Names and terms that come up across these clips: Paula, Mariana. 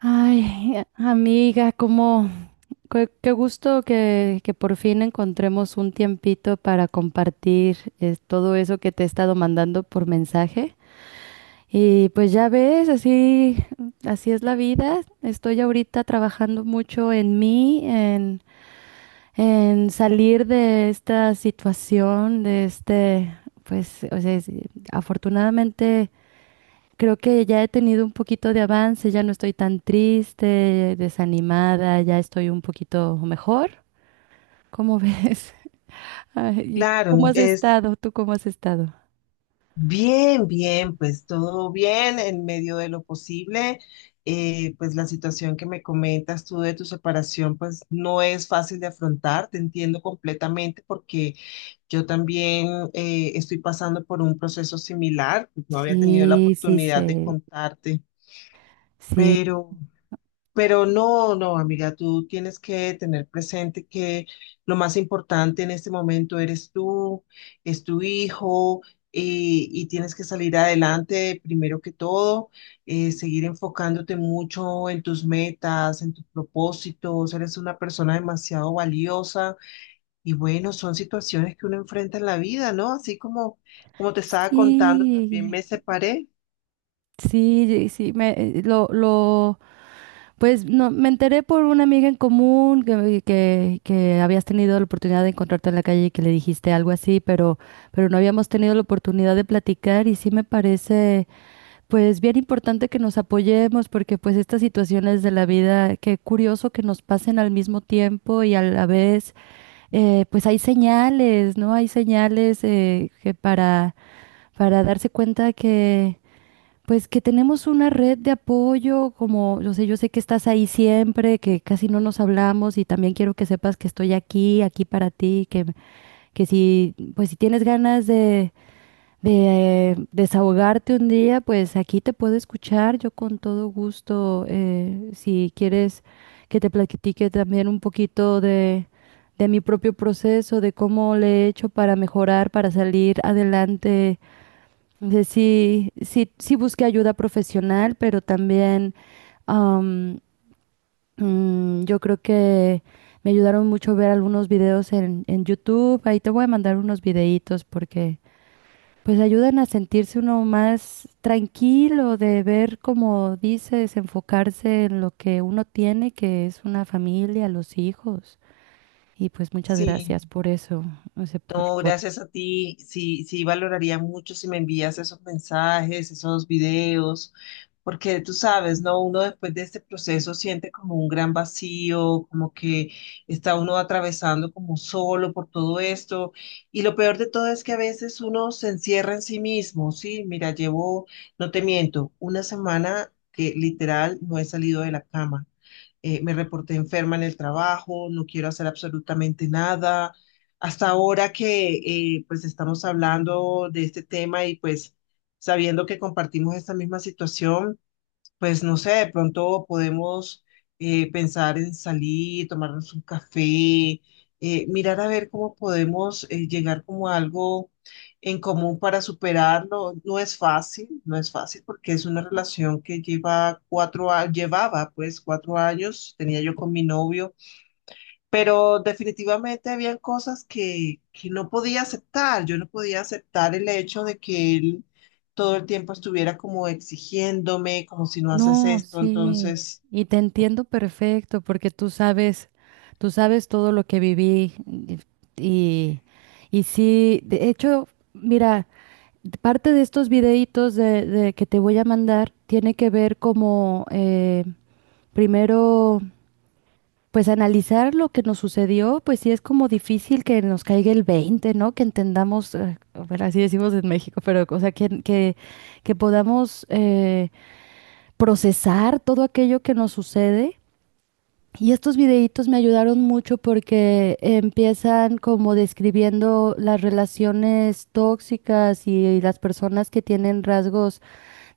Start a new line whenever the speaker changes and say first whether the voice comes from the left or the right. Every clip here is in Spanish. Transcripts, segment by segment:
right: Ay, amiga, qué gusto que por fin encontremos un tiempito para compartir todo eso que te he estado mandando por mensaje. Y pues ya ves, así es la vida. Estoy ahorita trabajando mucho en mí, en salir de esta situación, de este, pues, o sea, afortunadamente. Creo que ya he tenido un poquito de avance, ya no estoy tan triste, desanimada, ya estoy un poquito mejor. ¿Cómo ves? Ay, ¿y tú cómo
left: Claro,
right: has
left: es
right: estado? ¿Tú cómo has estado?
left: bien, bien, pues todo bien en medio de lo posible. Pues la situación que me comentas tú de tu separación, pues no es fácil de afrontar, te entiendo completamente porque yo también estoy pasando por un proceso similar, pues no había tenido la
right: Sí, sí,
left: oportunidad de
right: sí,
left: contarte,
right: sí,
left: pero... Pero no, no, amiga, tú tienes que tener presente que lo más importante en este momento eres tú, es tu hijo, y tienes que salir adelante primero que todo, seguir enfocándote mucho en tus metas, en tus propósitos, eres una persona demasiado valiosa. Y bueno, son situaciones que uno enfrenta en la vida, ¿no? Así como te estaba contando, también
right: sí.
left: me separé.
right: Sí, sí, pues no, me enteré por una amiga en común que habías tenido la oportunidad de encontrarte en la calle y que le dijiste algo así, pero no habíamos tenido la oportunidad de platicar, y sí me parece, pues bien importante que nos apoyemos porque pues estas situaciones de la vida, qué curioso que nos pasen al mismo tiempo y a la vez. Pues hay señales, ¿no? Hay señales, que para darse cuenta que pues que tenemos una red de apoyo. Como yo sé que estás ahí siempre, que casi no nos hablamos, y también quiero que sepas que estoy aquí, aquí para ti, que si, pues si tienes ganas de desahogarte un día, pues aquí te puedo escuchar, yo con todo gusto, si quieres que te platique también un poquito de mi propio proceso, de cómo le he hecho para mejorar, para salir adelante. Entonces, sí, sí, sí busqué ayuda profesional, pero también, am, yo creo que me ayudaron mucho ver algunos videos en YouTube. Ahí te voy a mandar unos videitos porque pues ayudan a sentirse uno más tranquilo, de ver, como dices, enfocarse en lo que uno tiene, que es una familia, los hijos. Y pues muchas
left: Sí.
right: gracias por eso, no sé, por,
left: No,
right: por
left: gracias a ti. Sí, sí, valoraría mucho si me envías esos mensajes, esos videos, porque tú sabes, ¿no? Uno después de este proceso siente como un gran vacío, como que está uno atravesando como solo por todo esto. Y lo peor de todo es que a veces uno se encierra en sí mismo, ¿sí? Mira, llevo, no te miento, una semana que literal no he salido de la cama, me reporté enferma en el trabajo, no quiero hacer absolutamente nada. Hasta ahora que pues estamos hablando de este tema y pues sabiendo que compartimos esta misma situación, pues no sé, de pronto podemos pensar en salir, tomarnos un café, mirar a ver cómo podemos llegar como a algo en común para superarlo. No es fácil, no es fácil porque es una relación que lleva cuatro, llevaba pues cuatro años, tenía yo con mi novio, pero definitivamente habían cosas que no podía aceptar. Yo no podía aceptar el hecho de que él todo el tiempo estuviera como exigiéndome, como si no haces
right: No,
left: esto,
right: sí,
left: entonces.
right: y te entiendo perfecto porque tú sabes todo lo que viví, y y sí, de hecho, mira, parte de estos videitos de que te voy a mandar tiene que ver como, primero, pues analizar lo que nos sucedió. Pues sí es como difícil que nos caiga el 20, ¿no? Que entendamos, bueno, así decimos en México, pero o sea, que podamos procesar todo aquello que nos sucede. Y estos videitos me ayudaron mucho porque empiezan como describiendo las relaciones tóxicas y las personas que tienen rasgos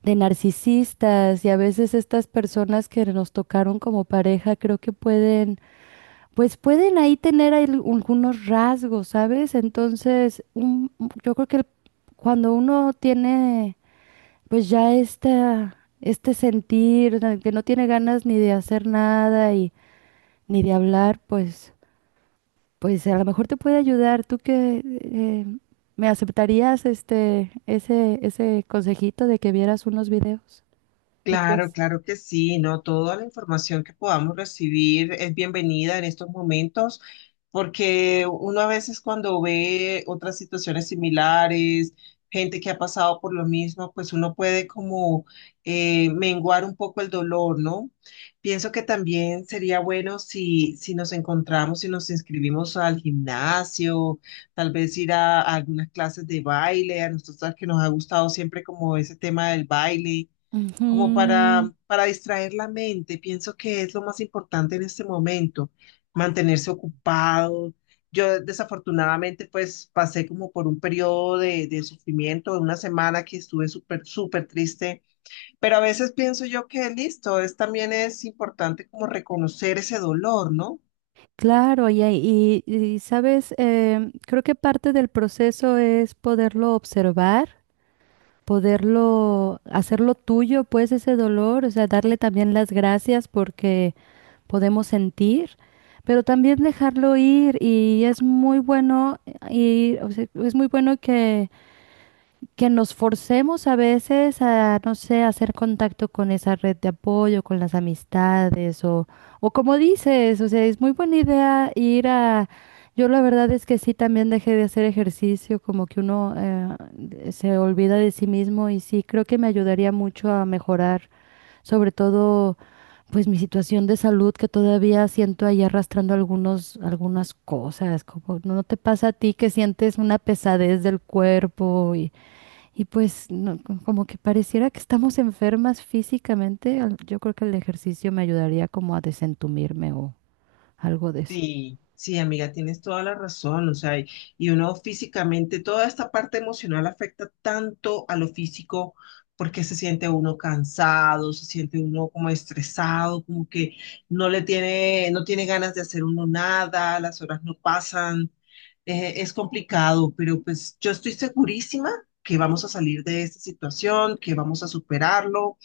right: de narcisistas, y a veces estas personas que nos tocaron como pareja creo que pueden, pues pueden ahí tener algunos rasgos, ¿sabes? Entonces, yo creo que cuando uno tiene pues ya este sentir, que no tiene ganas ni de hacer nada y ni de hablar, pues, pues a lo mejor te puede ayudar. ¿Tú que me aceptarías ese consejito de que vieras unos videos? ¿Tú
left: Claro,
right: crees?
left: claro que sí, ¿no? Toda la información que podamos recibir es bienvenida en estos momentos, porque uno a veces cuando ve otras situaciones similares, gente que ha pasado por lo mismo, pues uno puede como menguar un poco el dolor, ¿no? Pienso que también sería bueno si nos encontramos y nos inscribimos al gimnasio, tal vez ir a algunas clases de baile, a nosotros que nos ha gustado siempre como ese tema del baile, como
right: Ujú.
left: para distraer la mente. Pienso que es lo más importante en este momento, mantenerse ocupado. Yo desafortunadamente pues pasé como por un periodo de sufrimiento, de una semana que estuve súper, súper triste, pero a veces pienso yo que listo, es, también es importante como reconocer ese dolor, ¿no?
right: Claro, sabes, creo que parte del proceso es poderlo observar, poderlo hacerlo tuyo, pues ese dolor, o sea, darle también las gracias porque podemos sentir, pero también dejarlo ir. Y es muy bueno, y o sea, es muy bueno que nos forcemos a veces a, no sé, a hacer contacto con esa red de apoyo, con las amistades, o como dices, o sea, es muy buena idea ir a. Yo la verdad es que sí, también dejé de hacer ejercicio, como que uno se olvida de sí mismo, y sí, creo que me ayudaría mucho a mejorar, sobre todo pues mi situación de salud, que todavía siento ahí arrastrando algunos, algunas cosas. Como no no te pasa a ti que sientes una pesadez del cuerpo? Y y pues no, como que pareciera que estamos enfermas físicamente. Yo creo que el ejercicio me ayudaría como a desentumirme, o algo de eso.
left: Sí, sí, amiga, tienes toda la razón, o sea, y uno físicamente, toda esta parte emocional afecta tanto a lo físico porque se siente uno cansado, se siente uno como estresado, como que no le tiene, no tiene ganas de hacer uno nada, las horas no pasan, es complicado, pero pues yo estoy segurísima que vamos a salir de esta situación, que vamos a superarlo.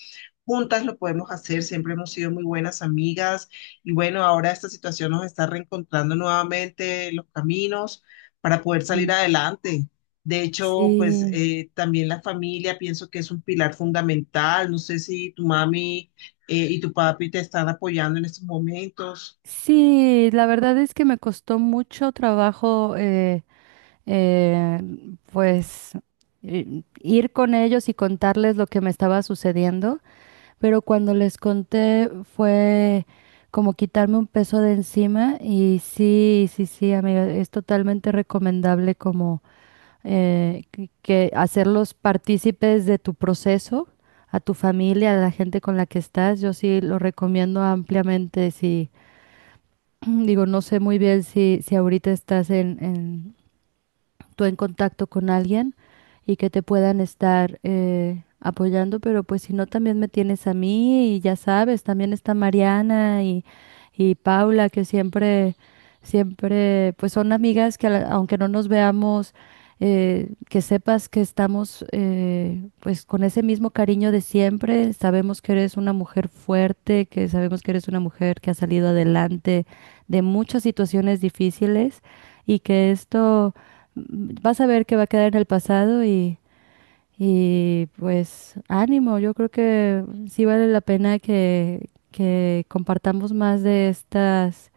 left: Juntas lo podemos hacer, siempre hemos sido muy buenas amigas y bueno, ahora esta situación nos está reencontrando nuevamente los caminos para poder salir
right: Ujú.
left: adelante. De hecho, pues
right: Sí,
left: también la familia pienso que es un pilar fundamental. No sé si tu mami y tu papi te están apoyando en estos momentos.
right: sí, la verdad es que me costó mucho trabajo, eh, pues ir con ellos y contarles lo que me estaba sucediendo. Pero cuando les conté fue como quitarme un peso de encima. Y sí, sí, sí, amiga, es totalmente recomendable como, que hacerlos partícipes de tu proceso, a tu familia, a la gente con la que estás. Yo sí lo recomiendo ampliamente, sí. Digo, no sé muy bien si ahorita estás en tú en contacto con alguien y que te puedan estar apoyando, pero pues si no, también me tienes a mí, y ya sabes, también está Mariana y Paula, que siempre, siempre, pues son amigas que, aunque no nos veamos, que sepas que estamos, pues con ese mismo cariño de siempre. Sabemos que eres una mujer fuerte, que sabemos que eres una mujer que ha salido adelante de muchas situaciones difíciles, y que esto vas a ver que va a quedar en el pasado. Y pues ánimo, yo creo que sí vale la pena que compartamos más de estas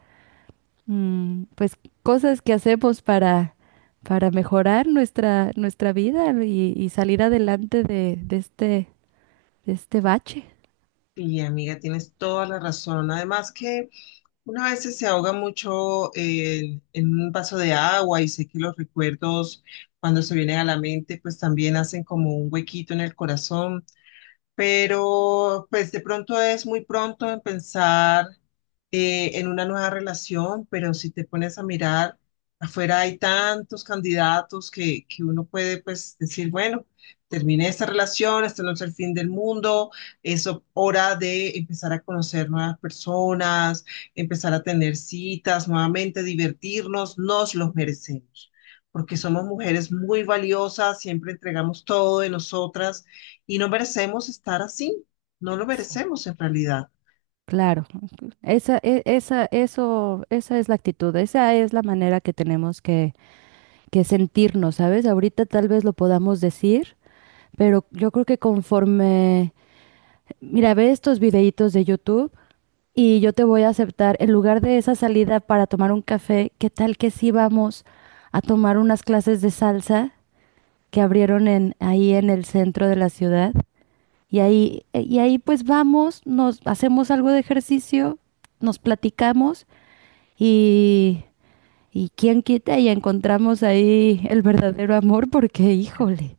right: pues cosas que hacemos para mejorar nuestra, nuestra vida, y salir adelante de este bache.
left: Y amiga, tienes toda la razón. Además que uno a veces se ahoga mucho en un vaso de agua, y sé que los recuerdos cuando se vienen a la mente pues también hacen como un huequito en el corazón, pero pues de pronto es muy pronto en pensar en una nueva relación, pero si te pones a mirar, afuera hay tantos candidatos que uno puede pues decir, bueno, terminé esta relación, esto no es el fin del mundo, es hora de empezar a conocer nuevas personas, empezar a tener citas, nuevamente divertirnos, nos los merecemos. Porque somos mujeres muy valiosas, siempre entregamos todo de nosotras y no merecemos estar así, no lo
right: Eso.
left: merecemos en realidad.
right: Claro, esa es la actitud, esa es la manera que tenemos que sentirnos, ¿sabes? Ahorita tal vez lo podamos decir, pero yo creo que conforme, mira, ve estos videitos de YouTube, y yo te voy a aceptar, en lugar de esa salida para tomar un café, ¿qué tal que sí vamos a tomar unas clases de salsa que abrieron ahí en el centro de la ciudad? Y ahí pues vamos, nos hacemos algo de ejercicio, nos platicamos, y, y quién quita y encontramos ahí el verdadero amor, porque híjole.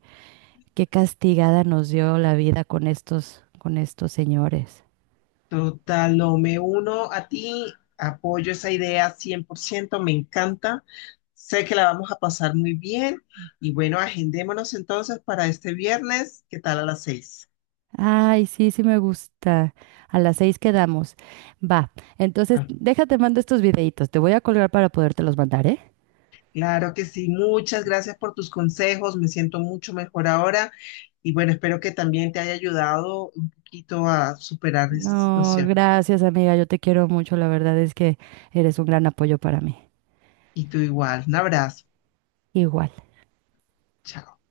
right: Qué castigada nos dio la vida con estos señores.
left: Total, no, me uno a ti, apoyo esa idea 100%, me encanta, sé que la vamos a pasar muy bien y bueno, agendémonos entonces para este viernes, ¿qué tal a las 6?
right: Ay, sí, sí, me gusta. A las 6 quedamos. Va, entonces
left: Ah,
right: déjate mando estos videitos. Te voy a colgar para podértelos mandar, ¿eh?
left: claro que sí, muchas gracias por tus consejos, me siento mucho mejor ahora y bueno, espero que también te haya ayudado un poquito a superar esta
right: No,
left: situación.
right: gracias amiga, yo te quiero mucho. La verdad es que eres un gran apoyo para mí.
left: Y tú igual, un abrazo.
right: Igual.
left: Chao.